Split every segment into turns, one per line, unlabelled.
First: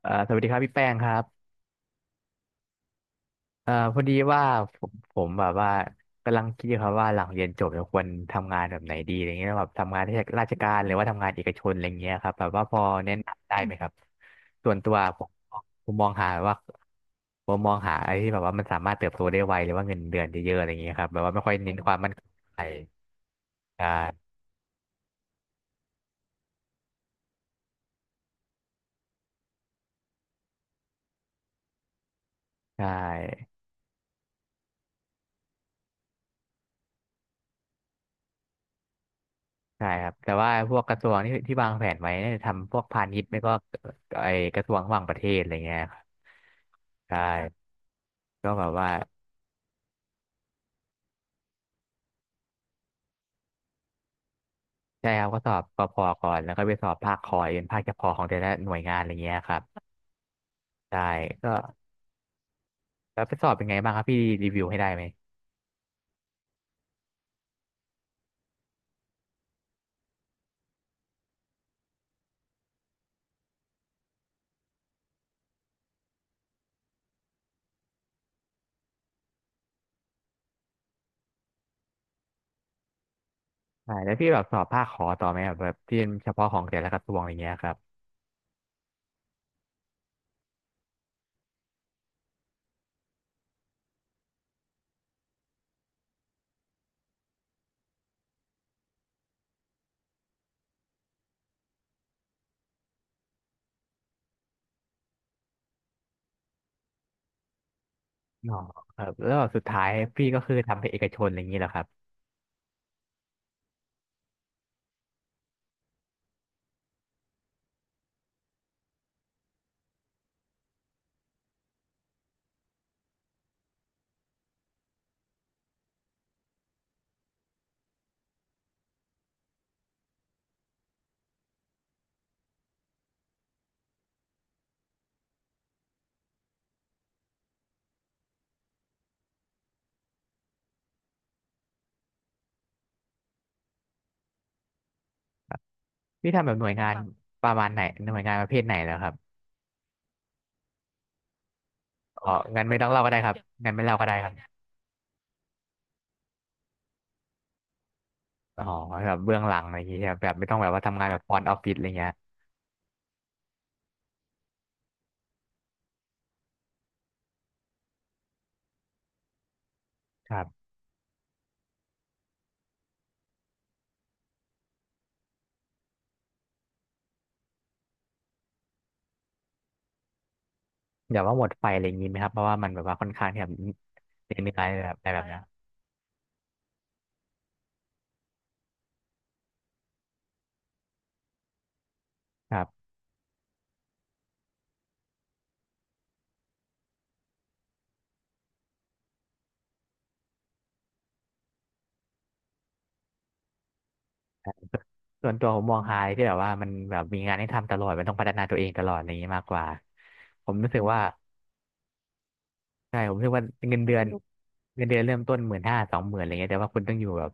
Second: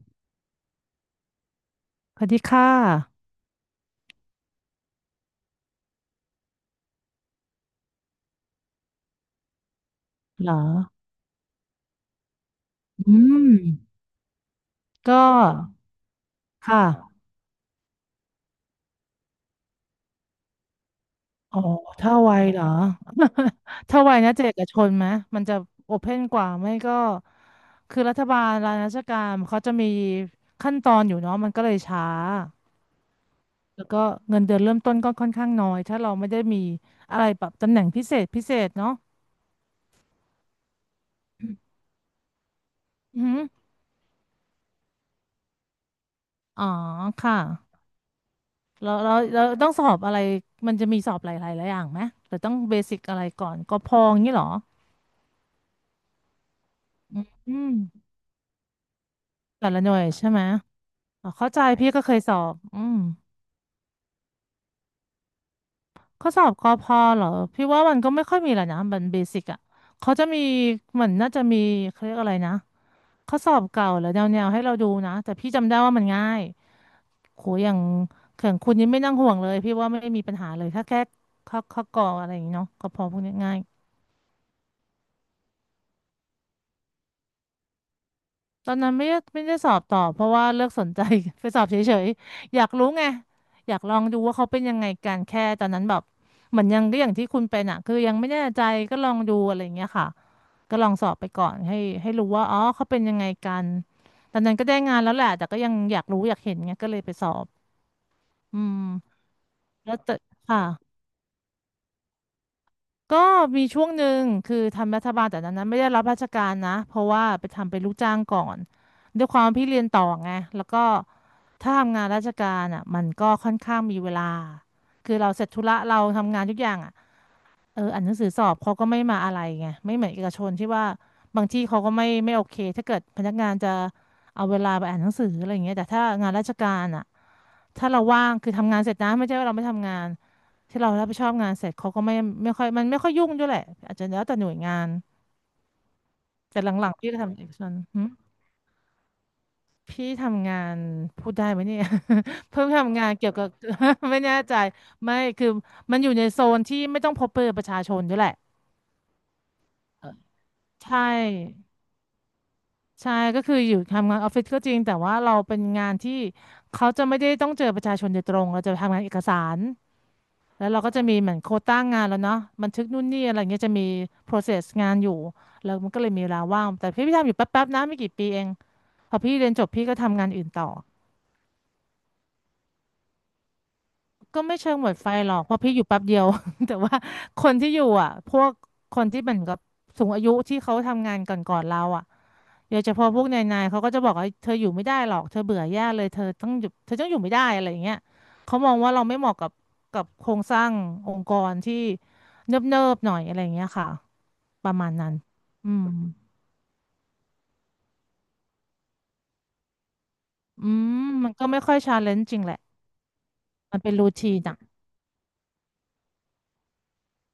สวัสดีครับพี่แป้งครับ
สวัสดีค่ะ
พอดีว่าผมแบบว่ากำลังคิดอยู่ครับว่าหลังเรียนจบจะควรทำงานแบบไหนดีอะไรเงี้ยแบบทำงานรา
เหร
ช
อ
การหรือว่าทำงานเอกชนอะไรเงี้ยครับแบบว่าพอ
อื
แนะ
ม
นำได้ไหมครับส่วนตัวผ
ก็
มผมมองหาว่า
ค่ะ
ผมมองหาอะไรที่แบบว่ามันสามารถเติบโตได้ไวหรือว่าเงินเดือนเยอะๆอะไรเงี้ยครับแบบว่าไม่ค่อย
อ๋อ
เน้นความมั่น
ถ้า
คง
ไว
อะ
เหร
ไร
อ
ใช่
ถ้าไวนะจะเอกชนไหม มันจะโอเพ่นกว่าไม่ก็ คือรัฐบาลรัฐราชการเขาจะมีขั้นตอนอยู่เนาะมันก็เลยช้า
ใช่
แล้วก็เงินเดือนเริ่มต้นก็ค่อนข้างน้อย ถ้าเราไม่ได้มีอะไรแบบตำแหน่งพิเศษพิเศษเนาะ
ใช่ครับแต่ว่าพวกกระทรวงที่วางแผนไว้เนี่ยทำพวกพาณิ
อื
ช
อ
ย์ไม่
หือ
ก็ไอกระทรวงต่างประเทศอะไรเงี้ยครับ
อ๋อ
ใช
ค่ะ
่ ก็แบบว่า
เราต้องสอบอะไรมันจะมีสอบหลายๆหลายอย่างไหมหรือต้องเบสิกอะไรก่อนกพอย่างนี้เหรอ
ใช่ครับก็สอบกพก่อนแล้วก็ไปสอบภาคคอย
อื
เป็นภาคเฉ
ม
พาะของแต่ละหน่วยงานอะไรเงี้ยครับ
แต่ละหน่วยใช่ไหม
ใช่
อ๋อ
ก็
เข้าใจพี่ก็เคยสอบอืม
แล้วไปสอบเป็นไงบ้างครับพี่รีวิวให้ได้ไหม
ข้อสอบกอพอเหรอพี่ว่ามันก็ไม่ค่อยมีแหละนะมันเบสิกอ่ะเขาจะมีเหมือนน่าจะมีเขาเรียกอะไรนะข้อสอบเก่าหรือแนวๆให้เราดูนะแต่พี่จำได้ว่ามันง่ายโหอย่างเข่องคุณนี่ไม่นั่งห่วงเลยพี่ว่าไม่มีปัญหาเลยถ้าแค่ข้อกออะไรอย่างงี้เนาะกอพอพวกนี้ง่าย
ใช่แล้วพี่แบบสอบภาคคอต่อไหมแบบที่เป็นเฉพาะของแต่ละกระทรวงอะไรเงี้ยครับ
ตอนนั้นไม่ได้สอบต่อเพราะว่าเลิกสนใจ ไปสอบเฉยๆ อยากรู้ไงอยากลองดูว่าเขาเป็นยังไงกันแค่ตอนนั้นแบบเหมือนยังก็อย่างที่คุณเป็นอ่ะคือยังไม่แน่ใจก็ลองดูอะไรอย่างเงี้ยค่ะก็ลองสอบไปก่อนให้ให้รู้ว่าอ๋อเขาเป็นยังไงกันตอนนั้นก็ได้งานแล้วแหละแต่ก็ยังอยากรู้อยากเห็นไงก็เลยไปสอบ
อ๋อ
อื
ครับ
ม
แล้วแบบสุดท้าย
แล้วแต่
พี่ก็คือ
ค่ะ
ทำเป็นเอกชนอะไรอย่างงี้เหรอครับ
ก็มีช่วงหนึ่งคือทำรัฐบาลแต่นั้นนะไม่ได้รับราชการนะเพราะว่าไปทำเป็นลูกจ้างก่อนด้วยความพี่เรียนต่อไงแล้วก็ถ้าทำงานราชการอ่ะมันก็ค่อนข้างมีเวลาคือเราเสร็จธุระเราทำงานทุกอย่างอ่ะ เอออ่านหนังสือสอบเขาก็ไม่มาอะไรไงไม่เหมือนเอกชนที่ว่าบางที่เขาก็ไม่โอเคถ้าเกิดพนักงานจะเอาเวลาไปอ่านหนังสืออะไรอย่างเงี้ยแต่ถ้างานราชการอ่ะถ้าเราว่างคือทำงานเสร็จนะไม่ใช่ว่าเราไม่ทำงานที่เรารับผิดชอบงานเสร็จเขาก็ไม่ค่อยมันไม่ค่อยยุ่งด้วยแหละอาจจะแล้วแต่หน่วยงาน
พี่ทำแบบ
แต่
หน่
ห
วยงา
ลัง
น
ๆพี่ก็ทำเอ
ป
ก
ระ
ช
มาณ
น
ไหน
หึ
หน่วยงานประเภทไหนเหรอครับ
ทำงานพูดได้ไหมเนี่ย
อ๋อ งั้
เพิ่
น
ง
ไม่ต้อง
ทำ
เล่า
งา
ก็
น
ได้ค
เกี่ย
รั
ว
บ
กับ
งั้นไม่เล่าก็ ได้
ไม่
ครั
แน่ใจ
บ
ไม่คือมันอยู่ในโซนที่ไม่ต้องพบเจอประชาชนด้วยแหละ
อ๋อแบบเบื้องหลังอะไรอย่างงี้ใช่ไหมแบบไม่ต้องแบบว่า
ใช
ทำงานแบบฟรอนต์ออฟ
่
ฟิศอะไรเงี้ย
ใช่ก็คืออยู่ทำงานออฟฟิศก็จริงแต่ว่าเราเป็นงานที่เขาจะไม่ได้ต้องเจอประชาชนโดยตรงเราจะทำงานเอกสารแล้วเราก็จะมีเหมือนโควต้างานแล้วเนาะบันทึกนู่นนี่อะไรเงี้ยจะมี process งานอยู่แล้วมันก็เลยมีเวลาว่างแต่พี่ทำอยู่แป๊บๆนะไม่กี่ปีเองพอพี่เรียนจบพี่ก็ทำงานอื่นต่อ
แบบว่าหมดไฟอะไรอย่างนี้ไหมครับเพราะว่ามันแบบว่าค่อนข้างที่แบบเหน
ก็
ื่
ไม่
อย
เชิง
ๆ
หม
แบ
ด
บอะ
ไฟ
ไรแบบ
หรอ
เนี้ย
กเพราะพี่อยู่แป๊บเดียว แต่ว่าคนที่อยู่อ่ะพวกคนที่เหมือนกับสูงอายุที่เขาทำงานก่อนๆเราอ่ะ
ครั
เดี๋ยว
บ
เฉพาะพวกนายเขาก็จะบอกว่าเธออยู่ไม่ได้หรอกเธอเบื่อแย่เลยเธอต้องอยู่เธอต้องอยู่ไม่ได้อะไรอย่างเงี้ยเขามองว่าเราไม่เหมาะกับกับโครงสร้างองค์กรที่เนิบๆหน่อยอะไรอย่างเงี้ยค่ะประมาณนั้น
ส่วนตัวผม
อื
มอง
ม
หายที่แบบว่ามันแบบมีงานให้ทำตลอดมันต้องพัฒนาตัวเองตลอดอะไรอย่างนี้มากกว่าผม
อื
รู้สึก
ม
ว่า
มันก็ไม่ค่อยชาเลนจ์จริงแหละ
ใช่ผมรู้สึกว่าเงิ
มัน
น
เป็
เดื
น
อน
รูทีนอ่ะ
เงินเดือนเริ่มต้น15,00020,000อะไรเงี้ยแต่ว่าคุณต้องอยู่แบบ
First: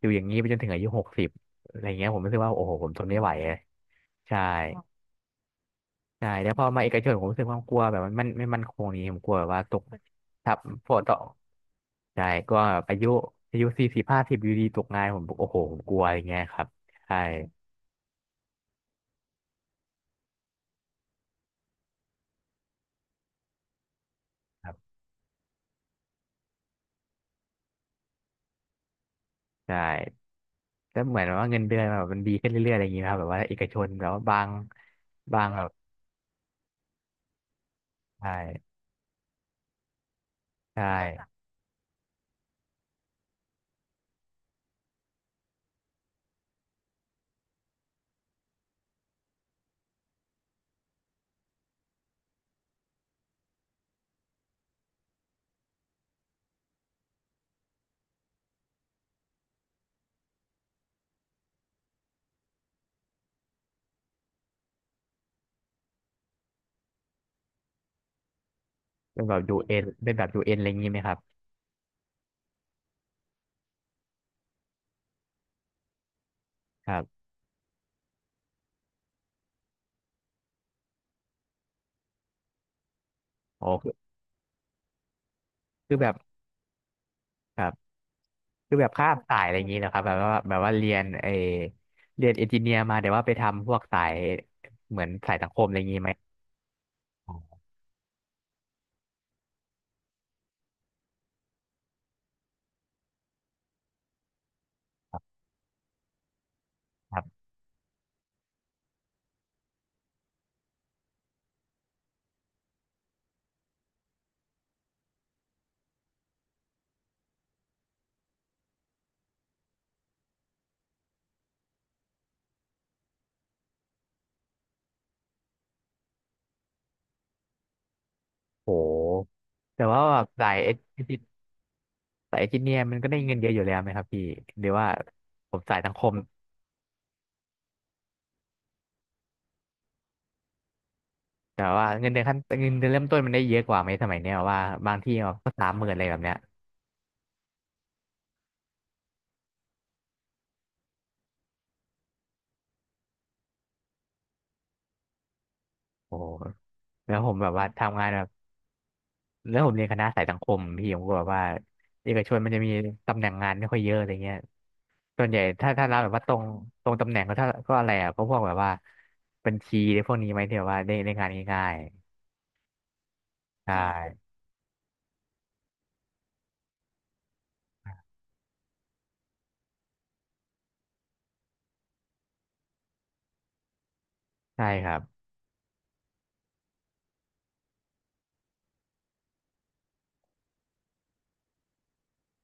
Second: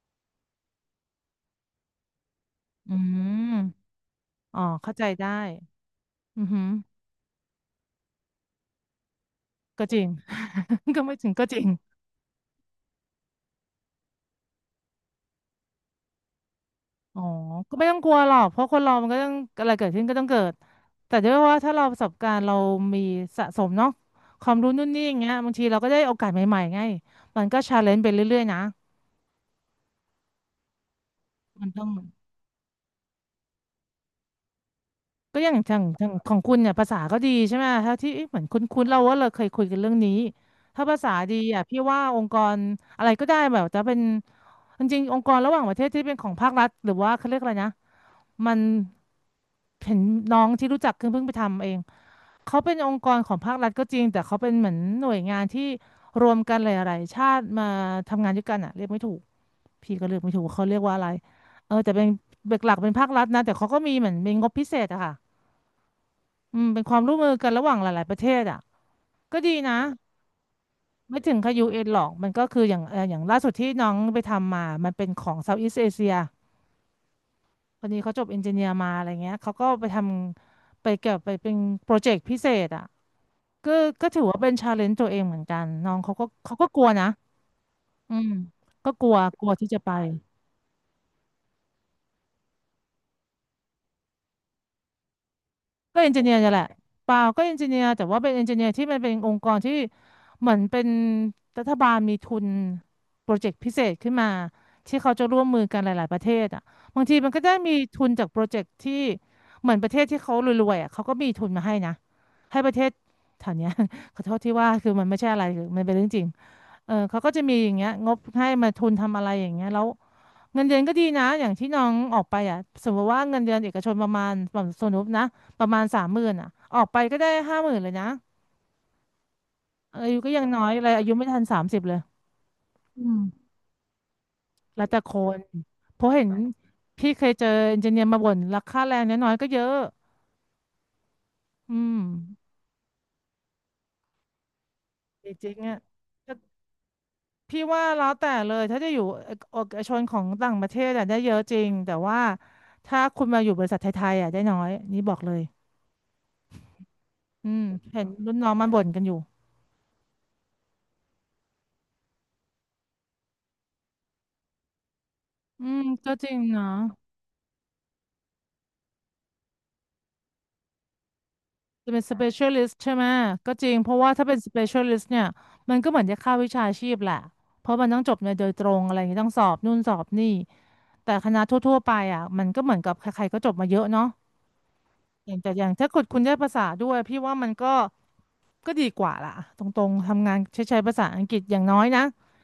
อยู่อย่างนี้ไปจนถึงอายุ60อะไรเงี้ยผมรู้สึกว่าโอ้โหผม
อื
ทนไม่ไหวอะ
ม
ใช่
อ๋อเข้าใจได้
ใช่
อือ
แต่พ
หื
อ
อ
มาเอกชนผมรู้สึกความกลัวแบบมันมันไม่มั่นคงนี้ผมกลัวแบบว่าตก
ก็จริง
ทับพว ก
ก็
ต่
ไม่
อ
ถึงก็จริง
ใช่ก็แบบอายุอายุ40-50อยู่ดีตกงานผมโอ้โหผมกลัวอย่างเงี้ยครับใช่
อ๋อ ก็ไม่ต้องกลัวหรอกเพราะคนเรามันก็ต้องอะไรเกิดขึ้นก็ต้องเกิด แต่ด้วยว่าถ้าเราประสบการณ์เรามีสะสมเนาะความ
ค
รู้
รั
นู่น
บ
นี่อย่างเงี้ยบางทีเราก็ได้โอกาสใหม่ๆไงมันก็ชาเลนจ์ไปเรื่อยๆนะ
ใช่แต่เหมือนว่าเงิน
มัน
เดือน
ต้อง
แบบมันดีขึ้นเรื่อยๆอะไรอย่างเงี้ยครับแบบว่าเอกชนแบบว่าบาง
ก็
บา
อ
ง
ย่าง
แบบ
ทางของคุณเนี่ยภาษาก็ดีใช่ไหมถ้าที่เอ๊ะ
ใช่
เหมือนคุ้นๆเราว่าเราเคยคุยกันเรื่องนี้
ใช
ถ้าภาษา
่
ดีอ่ะพี่ว่าองค์กรอะไรก็ได้แบบจะเป็นจริงๆองค์กรระหว่างประเทศที่เป็นของภาครัฐหรือว่าเขาเรียกอะไรนะมันเห็นน้องที่รู้จักเพิ่งไปทำเอง เขาเป็นองค์กรของภาครัฐก็จริงแต่เขาเป็นเหมือนหน่วยงานที่รวมกันหลายๆชาติมาทำงานด้วยกันอะเรียกไม่ถูกพี่ก็เรียกไม่ถูกเขาเรียกว่าอะไรเออแต่เป็นเบกหลักเป็นภาครัฐนะแต่เขาก็มีเหมือนมีงบพิเศษอะค่ะอืมเป็นความร่วมมือกันระหว่างหลายๆประเทศอะ
เป็นแบ
ก็
บ
ดี
ยูเอ็
นะ
นเป็นแบบยูเอ็นอะไรอย่างงี้ไหมครับ
ไม่ถึงกับยูเอ็นหรอกมันก็คืออย่างเอออย่างล่าสุดที่น้องไปทำมามันเป็นของเซาท์อีสเอเชีย
ครับ
คนนี้เขาจบเอนจิเนียร์มาอะไรเงี้ยเขาก็ไปทำไปเกี่ยวไปเป็นโปรเจกต์พิเศษอะ
อ๋อ
ก็
คือ
ก็ถือว่าเป็นชาเลนจ์ตัวเองเหมือนกันน้อ
คือ
ง
แบ
เขา
บ
ก็กลัวนะอืม
คือแบ
ก็
บ
ก
ข้า
ลั
ม
ว
สาย
กลั
อะ
ว
ไรอย่า
ที่
งนี้
จะ
นะ
ไป
ครับแบบว่าแบบว่าเรียนเรียนเอนจิเนียร์มาแต่ว่าไปทำพวกสายเหมือนสายสังคมอะไรอย่าง
ก็
นี้ไห
เอ
ม
นจิเนียร์นี่แหละเปล่า
อ๋อ
ก็เอนจิเนียร์แต่ว่าเป็นเอนจิเนียร์ที่มันเป็นองค์กรที่เหมือนเป็นรัฐบาลมีทุนโปรเจกต์พิเศษขึ้นมาที่เขา
ครับ
จะร่วมมือกันหลายๆประเทศอ่ะบาง
ค
ที
รั
มันก็
บ
ได้มีทุนจากโปรเจกต์ที่เหมือนประเทศที่เขารวยๆอ่ะเขาก็มีทุนมาให้นะให้ประเทศแถวเนี้ย ขอโทษที่ว่าคือมันไม่ใช่อะไรคือมันเป็นเรื่องจริง เออเขาก็จะมีอย่างเงี้ยงบให้มาทุนทำอะไรอย่างเงี้ยแล้วเงินเดือนก็ดีนะอย่างที่น้องออกไปอ่ะสมมติว่าเงินเดือนเอกชนประมาณแบบสมมตินะประมาณสามหมื่นอ่ะออกไปก็ได้50,000เลยนะ
โหแต่
อา
ว่าแบ
ยุ
บ
ก็ยังน้อยเลยอายุ
จิ
ไม่ทัน30เลย
สายเอนจิเนียร์มัน
อื
ก็ได้
ม
เงินเยอะอยู่แล้วไหมครับพี่หรือ
แล้
ว่า
วแต่คน
ผมสายสังค
เพราะ
ม
เห็นพี่เคยเจอเอนจิเนียร์มาบ่นราคาแรงน้อยๆก็เยอะ
แต่
อื
ว่า
ม
เงินเดือนขั้นเงินเดือนเริ่มต้นมันได้เยอะกว่าไหมสมัยเนี้ยว่าบางที่
จ
ก็
ริง
สา
ๆ
ม
อ่ะ
หมื่นอะไรแบบเนี้ย
พี่ว่าแล้วแต่เลยถ้าจะอยู่เอกชนของต่างประเทศอะได้เยอะจริงแต่ว่าถ้าคุณมาอยู่บริษัทไทยๆอะได้น้อยนี่บอกเลย
โอ้โหแล้วผมแบ
อื
บ
ม
ว่าทำ
เห็
งา
น
นแบบ
รุ่นน้องมันบ่นกันอยู่
แล้วผมเรียนคณะสายสังคมพี่ผมก็แบบว่าเอกชนมันจะมีตำแหน่งงานไม่ค่อยเยอะอะไรเงี้ย ส่วนใหญ่
อื
ถ้า
ม
ถ้ารับแบ
ก็
บว่า
จ
ต
ริ
ร
ง
ง
เนาะ
ตำแหน่งก็ถ้าก็อะไรอ่ะก็พวกแบบว่าบัญชีได้พวกนี้ไหมที่แบบว่าได้งานง่าย
จะเป็น specialist ใช่ไหมก็
ๆ
จริ
ใช่
งเพราะว่าถ้าเป็น specialist เนี่ยมันก็เหมือนจะเข้าวิชาชีพแหละเพราะมันต้องจบในโดยตรงอะไรอย่างงี้ต้องสอบนู่นสอบนี่แต่คณะทั่วๆไปอ่ะมันก็เหมือนกับใครๆก็จบมาเยอะเนาะ
ใช่ครับ
อย่างแต่อย่างถ้าคุณได้ภาษาด้วยพี่ว่ามันก็ ก็ดีกว่าล่ะตรงๆทำงานใช้ภาษาอังกฤษอย่างน้อยนะ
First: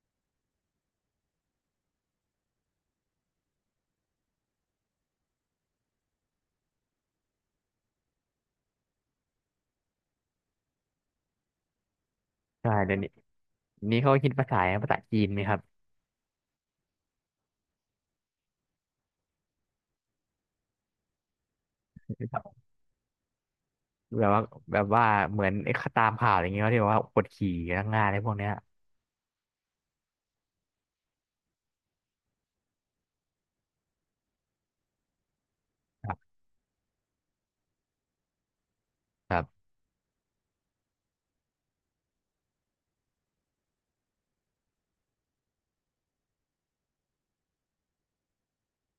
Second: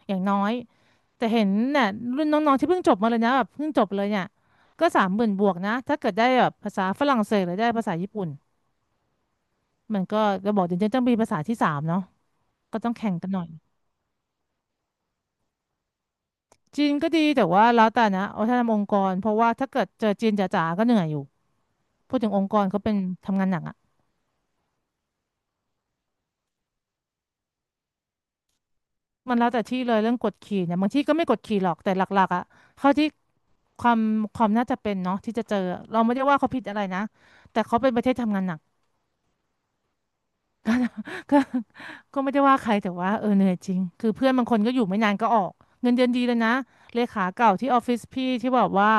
อย่างน้อยแต่เห็นเนี่ยรุ่นน้องๆที่เพิ่งจบมาเลยนะแบบเพิ่งจบเลยเนี่ยก็สามหมื่นบวกนะถ้าเกิดได้แบบภาษาฝรั่งเศสหรือได้ภาษาญี่ปุ่นมันก็จะบอกเดี๋ยต้องมีภาษาที่สามเนาะ
ใช่
ก็ต้อง
เดี๋ยวนี้
แข่งกันหน่อย
นี้เขาคิดภาษาจีนไหมครับ
จีนก็ดีแต่ว่าแล้วแต่นะเอาถ้าทำองค์กรเพราะว่าถ้าเกิดเจอจีนจ๋าๆก็เหนื่อยอยู่พูดถึงองค์กรเขาเป็นทำงานหนักอะ
แบบว่าแบบว่าเหมือนตามข่าวอะไรอย่างเงี้ยเขที่แบบว่ากดขี่พนักงานอะไรพวกเนี้ย
มันแล้วแต่ที่เลยเรื่องกฎขี่เนี่ยบางที่ก็ไม่กฎขี่หรอกแต่หลักๆอะเขาที่ ความความน่าจะเป็นเนาะที่จะเจอเรา
ค
ไม่
รั
ได้ว่า
บ
เขาผิดอะไรนะแต่เขาเป็นประเทศทำงานหนัก
ครับ
ก็ไม่ได้ว่าใครแต่ว่าเออเหนื่อยจริงคือเพื่อนบางคนก็อยู่ไม่นานก็ออกเงินเดือนดีเลยนะเลขาเก่าที่ออฟฟิศพี่ที่บอกว่า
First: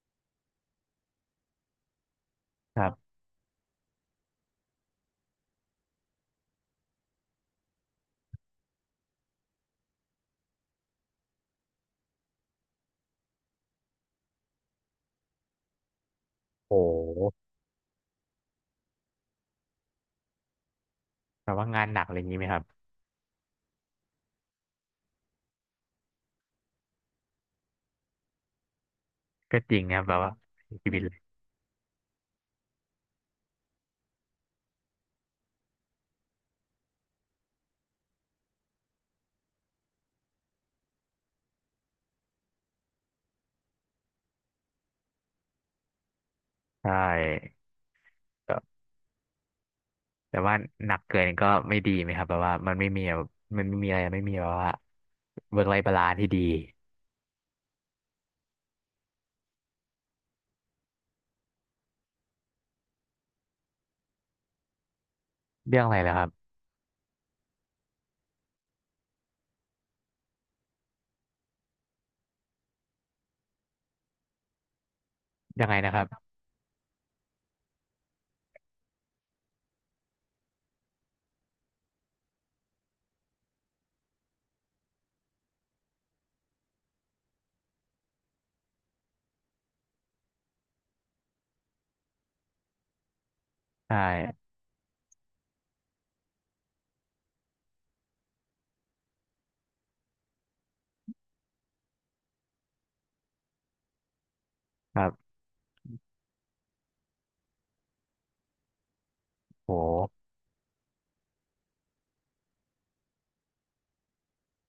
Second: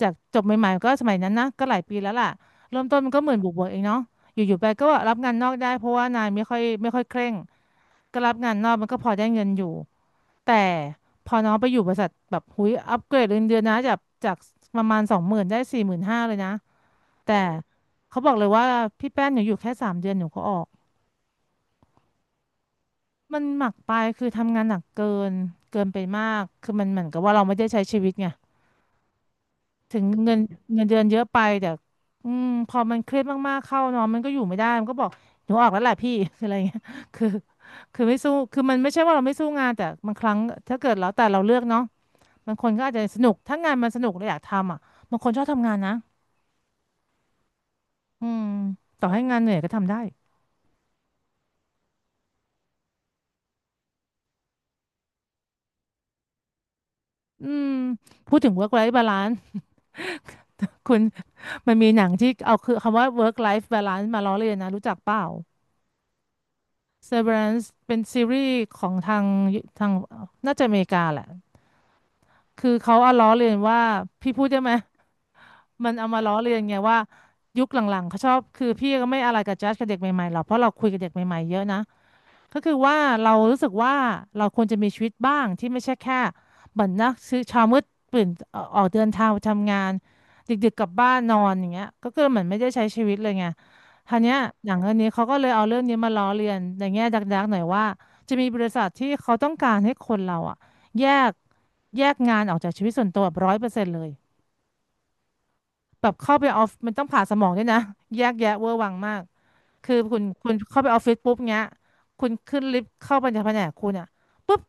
จากจบใหม่ๆก็สมัยนั้นนะก็หลายปีแล้วล่ะ
ค
เริ่
รั
มต้นมัน
บ
ก็หมื่นบวกๆเองเนาะอยู่ๆไปก็รับงานนอกได้เพราะว่านายไม่ค่อยเคร่งก็รับงานนอกมันก็พอได้เงินอยู่แต่พอน้องไปอยู่บริษัทแบบหุยอัปเกรดเงินเดือนนะจากประมาณ20,000ได้45,000เลยนะ
โอ้
แต่
โห
เขาบอกเลยว่าพี่แป้นหนูอยู่แค่3 เดือนหนูก็ออก
แบบว่างานหนักอะไรอย่างงี้ไหมครับ
มันหมักไปคือทำงานหนักนเกินไปมากคือมันเหมือนกับว่าเราไม่ได้ใช้ชีวิตไง
ก็จริงค
ถึ
รับ
ง
แบบว่า
เงินเงิน
ชี
เดื
วิต
อน
เล
เยอะ
ย
ไปแต่อืมพอมันเครียดมากๆเข้าเนอนมันก็อยู่ไม่ได้มันก็บอกหนูออกแล้วแหละพี่ คือ อะไรเงี้ยคือคือไม่สู้คือมันไม่ใช่ว่าเราไม่สู้งานแต่บางครั้งถ้าเกิดแล้วแต่เราเลือกเนาะบางคนก็อาจจะสนุกถ้างานมันสนุกเราอยากทำอ่ะบางคนชอบทำงานนะ
ใช่
อืมต่อให้งานเหนื่อยก็ทำได้
แต่ว่าหนักเกินก็ไม่ดีไหมครับแบบว่ามันไม่มีแบบมันไม่มีอะไรไม่มีแบบว่าเวิร์กไลฟ์บาลานซ์ที่ดี
อืมพูดถึง work life balance คุณ มันมีหนังที่เอาคือคำว่า work life balance มาล้อเลียนนะรู้จักเปล่า
เรื่องอะไรเหรอครับ
Severance เป็นซีรีส์ของทางน่าจะอเมริกาแหละคือเขาเอาล้อเลียนว่าพี่พูดได้ไหม
ยังไง
มั
นะ
น
ครั
เอามา
บ
ล้อเลียนไงว่ายุคหลังๆเขาชอบคือพี่ก็ไม่อะไรกับจัดกับเด็กใหม่ๆหรอกเพราะเราคุยกับเด็กใหม่ๆเยอะนะ ก็คือว่าเรารู้สึกว่าเราควรจะมีชีวิตบ้างที่ไม่ใช่แค่เหมือนนักซื้อเช้ามืดตื่นออกเดินทางไปทำงานดึกๆกลับบ้านนอนอย่างเงี้ยก็คือเหมือนไม่ได้ใช้ชีวิตเลยไง
ใช
ทีเนี้ย
่
หนังเรื่องนี้เขาก็เลยเอาเรื่องนี้มาล้อเลียนในแง่ดักๆหน่อยว่าจะมีบริษัทที่เขาต้องการให้คนเราอะแยกแยกงานออกจากชีวิตส่วนตัวแบบร้อยเปอร์เซ็นต์เลย
ครับ
แบบเข้าไปออฟมันต้องผ่าสมองด้วยนะ แยกแยะเวอร์วังมาก คือ
โห
คุณเข้าไปออฟฟิศปุ๊บเงี้ยคุณขึ้นลิฟต์เข้าไปในแผนกคุณอ่ะปุ๊บ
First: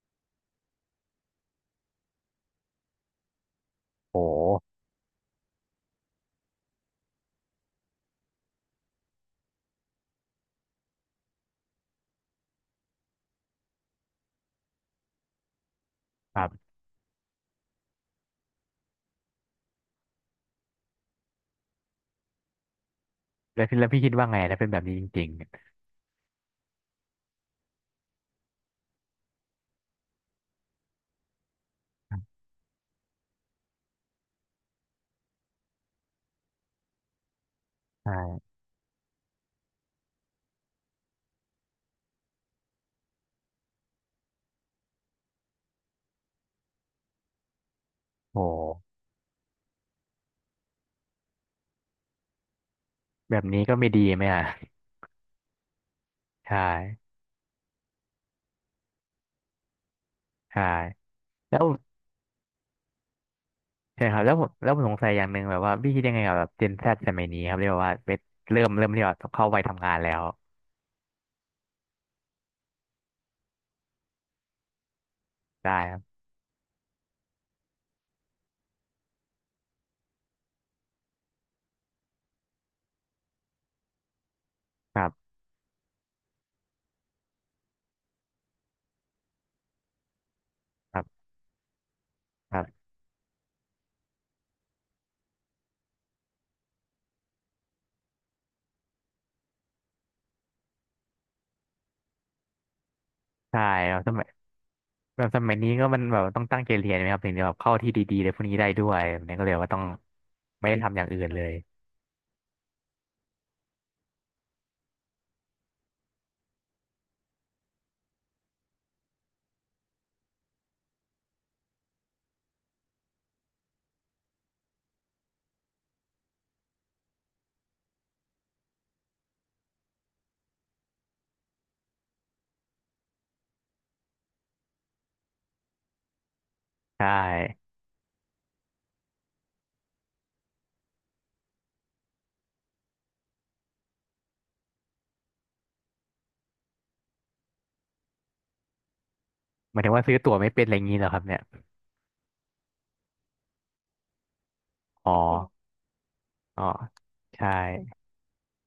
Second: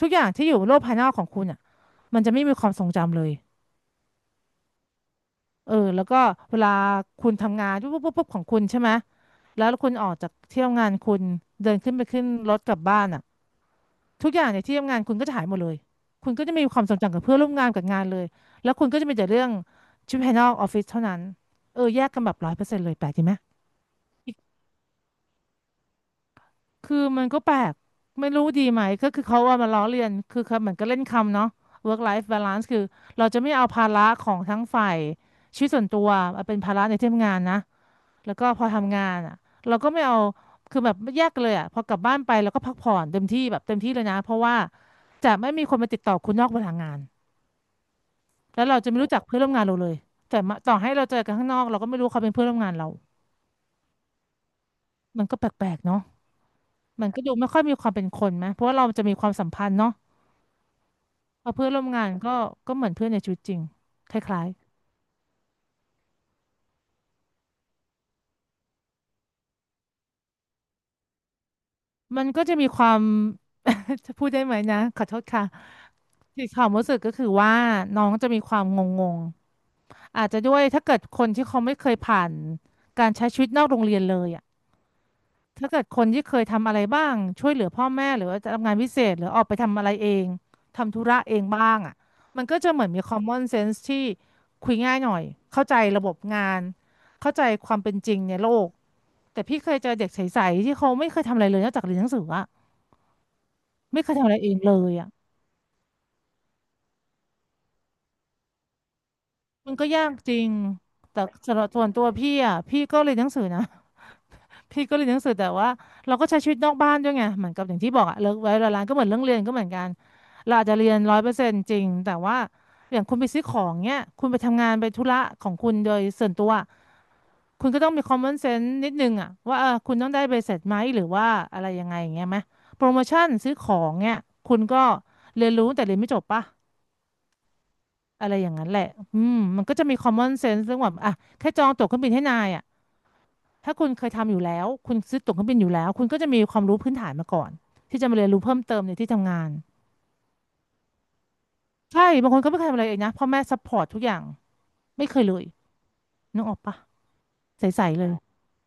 ทุกอย่างที่อยู่โลกภายนอกของคุณอ่ะมันจะไม่มีความทรงจำเลย
โห
เออแล้วก็เวลาคุณทำงานปุ๊บปุ๊บปุ๊บปุ๊บของคุณใช่ไหมแล้วคุณออกจากที่ทำงานคุณเดินขึ้นไปขึ้นรถกลับบ้านอ่ะทุกอย่างในที่ทำงานคุณก็จะหายหมดเลยคุณ
ค
ก็
รั
จะไม
บ
มีความทรงจำกับเพื่อนร่วมงานกับงานเลยแล้วคุณก็จะมีแต่เรื่องชีวิตภายนอกออฟฟิศเท่านั้นเออแยกกันแบบร้อยเปอร์เซ็นต์เลยแปลกดีไหม
แล้วพี่คิดว่าไงถ้าเป็นแบบนี้จริง
คือมันก็แปลกไม่รู้ดีไหมก็คือเขาว่ามาล้อเลียนคือเขาเหมือนก็เล่นคำเนาะ work life balance คือเราจะไม่เอาภาระของทั้งฝ่ายชีวิตส่วนตัวมาเป็นภาระในที่ทำงานนะ
ๆใช่
แล้วก็พอทำงานอ่ะเราก็ไม่เอาคือแบบแยกกันเลยอ่ะพอกลับบ้านไปเราก็พักผ่อนเต็มที่แบบเต็มที่เลยนะเพราะว่าจะไม่มีคนมาติดต่อคุณนอกเวลางานแล้วเรา
โห
จะไม่รู้จักเพื่อนร่วมงานเราเลยแต่มาต่อให้เราเจอกันข้างนอกเราก็ไม่รู้เขาเป็นเพื่อนร่วมงานเรา
แบบนี้ก็ไม่ดีไหมอ่ะ
มันก็แปลกๆเนาะ
ใช่
มันก็ดูไม่ค่อยมีความเป็นคนไหมเพราะว่าเราจะมีความสัมพันธ์เนาะ
ใช่
พอ
แล้
เพื่
ว
อนร่วมงานก็ก็เหมือนเพื่อนในชีวิตจริง
ใช่
ค
ครับแล้วผ
ล้า
ม
ย
สงสัยอย่างหนึ่งแบบว่าพี่คิดยังไงกับแบบเจนแซดสมัยนี้ครับเรียกว่าเริ่มเรียกว่าเข้าวัยทำงานแล้ว
ๆมันก็จะมีความ จะพูดได้ไหมนะขอโทษค่ะ
ได้ครับ
ที่ความรู้สึกก็คือว่าน้องจะมีความงงๆอาจจะด้วยถ้าเกิดคนที่เขาไม่เคยผ่านการใช้ชีวิตนอกโรงเรียนเลยอ่ะ
ครับ
ถ้าเกิดคนที่เคยทำอะไรบ้างช่วยเหลือพ่อแม่หรือว่าทำงานพิเศษหรือออกไปทำอะไรเองทำ
ค
ธุ
รั
ระ
บ
เองบ้างอ่ะมัน
ค
ก็
รั
จะ
บ
เหมือนมี common sense ที่คุยง่ายหน่อยเข้าใจระบบงานเข้าใจความเป็นจริงในโลก แต่พี่เคยเจอเด็กใสๆที่เขาไม่เคยทำอะไรเลยนอกจากเรียนหนังสืออะ
ใช่ครับ
ไม่เค
ส
ย
มั
ทำ
ย
อะไรเองเลยอะ
แบบสมัยนี้ก็มันแบบต้องตั้งใจเรียนไหมครับถึงจะแบบเข้าที่ดีๆเลยพวกนี้ได้ด้วยแบบนี้ก็เลย
มั
ว่า
น
ต้อง
ก็ยากจริง
ไม่ได้ทำอย่างอื่
แต่
นเลย
สำหรับส่วนตัวพี่อะพี่ก็เรียนหนังสือนะ พี่ก็เรียนหนังสือแต่ว่าเราก็ใช้ชีวิตนอกบ้านด้วยไงเหมือนกับอย่างที่บอกอะเลิกไว้เวลาร้านก็เหมือนเรื่องเรียนก็เหมือนกันเราอาจจะเรียนร้อยเปอร์เซ็นต์จริงแต่ว่าอย่างคุณไปซื้อของเนี้ยคุณไปทำงานไปธุระของคุณโดยส่วนตัว คุณก็ต้องมี common sense นิดนึงอะว่าเออคุณต้องได้ใบเสร็จไหมหรือว่าอะไรยังไงอย่างเงี้ยไหมโปรโมชั่นซื้อของเนี่ยคุณก็เรียนรู้แต่เรียนไม่จบปะ
ใช่
อะไรอย่างนั้นแหละอืมมันก็จะมี common sense เรื่องแบบอ่ะแค่จองตั๋วเครื่องบินให้นายอะถ้าคุณเคยทำอยู่แล้วคุณซื้อตั๋วเครื่องบินอยู่แล้วคุณก็จะมีความรู้พื้นฐานมาก่อนที่จะมาเรียนรู้เพิ่มเติมในที่ทำงาน
หมายถึงว่าซื้อตั๋วไม่เป็นอะไรอย่างนี้เหรอครับเนี่ย
ใช่บางคนก็ไม่เคยทำอะไรเองนะพ่อแม่ซัพพอร์ตทุกอย่างไม่
อ๋อ
เคยเลยนึกออก
อ๋อ
ปะ
ใช่
ใสๆเลย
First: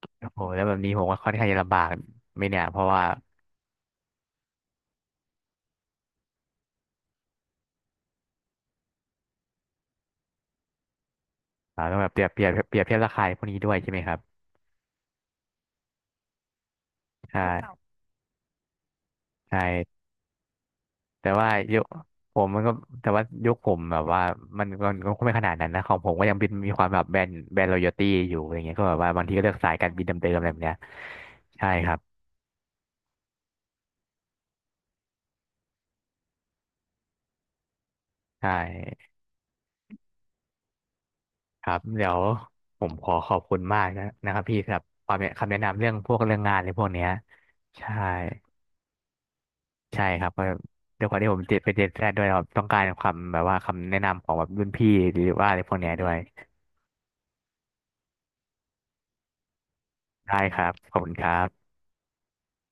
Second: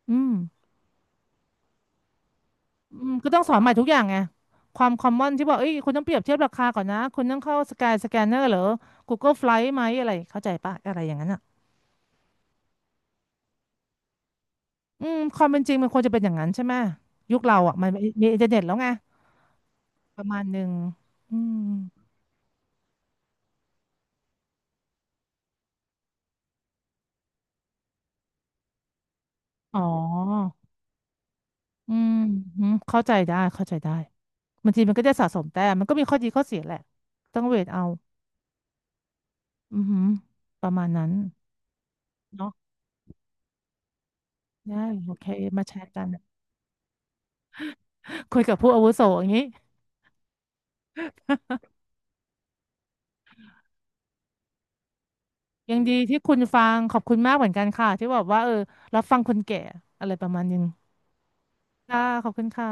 โ
อื
อ้
ม
โหแล้วแบบนี้ผมว่าค่อนข้างจะลำบากไหม่เนี่ยเพราะ
อื
ว่า
มก็ต้องสอนใหม่ทุกอย่างไงความคอมมอนที่บอกเอ้ยคุณต้องเปรียบเทียบราคาก่อนนะคุณต้องเข้าสกายสแกนเนอร์หรือ Google Flight ไหมอะไรเข้าใจปะอะไรอย่างนั้นอ่ะ
เราต้องแบบเปรียบเทียบราคาพวกนี้ด้วยใช่ไหมครับ
อืมความเป็นจริงมันควรจะเป็นอย่างนั้นใช่ไหม
ใ
ยุคเราอ่ะ
ช่
มันมีอินเทอร์เน็ตแล้วไง
ใช่
ประมาณหนึ่ง
แต่
อื
ว่า
ม
ยุคผมมันก็แต่ว่ายุคผมแบบว่ามันมันก็ไม่ขนาดนั้นนะของผมก็ยังเป็นมีความแบบแบรนด์รอยัลตี้อยู่อะไรเงี้ยก็แบบว่าบางทีก็เลือกสาย
อ๋
การบินเดิมๆอะไร
อ
แบบเนี้ยใช่ค
อื
รับ
มอืมเข้าใจได้เข้าใจได้บางทีมันก็จะสะสมแต้มมันก็มีข้อดีข้อเสียแหละต้องเวทเอา
ใช่
อือหือประมาณนั้น
ครับเดี๋ยว
เนาะ
ผมขอขอบคุณมากนะครับพี่สำหรับ
ได้
ค
โอ
วาม
เค
แนะคำแนะ
มาแช
นำเรื่
ร์
อง
กั
พ
น
วกเรื่องงานในพวกเนี้ยใช่
คุยกับผู้อาวุโสอย่างนี้
ใช่ครับเพราะด้วยความที่ผมติดไปเรียนแพทย์ด้วยครับต้องการความแบบว่าคำแนะนำของแบบรุ่นพี่หรือว่าอะไรพว
ยั
ก
ง
เนี้ย
ดี
ด้วย
ที่คุณฟังขอบคุณมากเหมือนกันค่ะที่บอกว่าเออรับฟังคนแก่อะไรประ
ได้
มาณ
ค
นึง
รับขอบคุณครับ
ค่ะขอบคุณค่ะ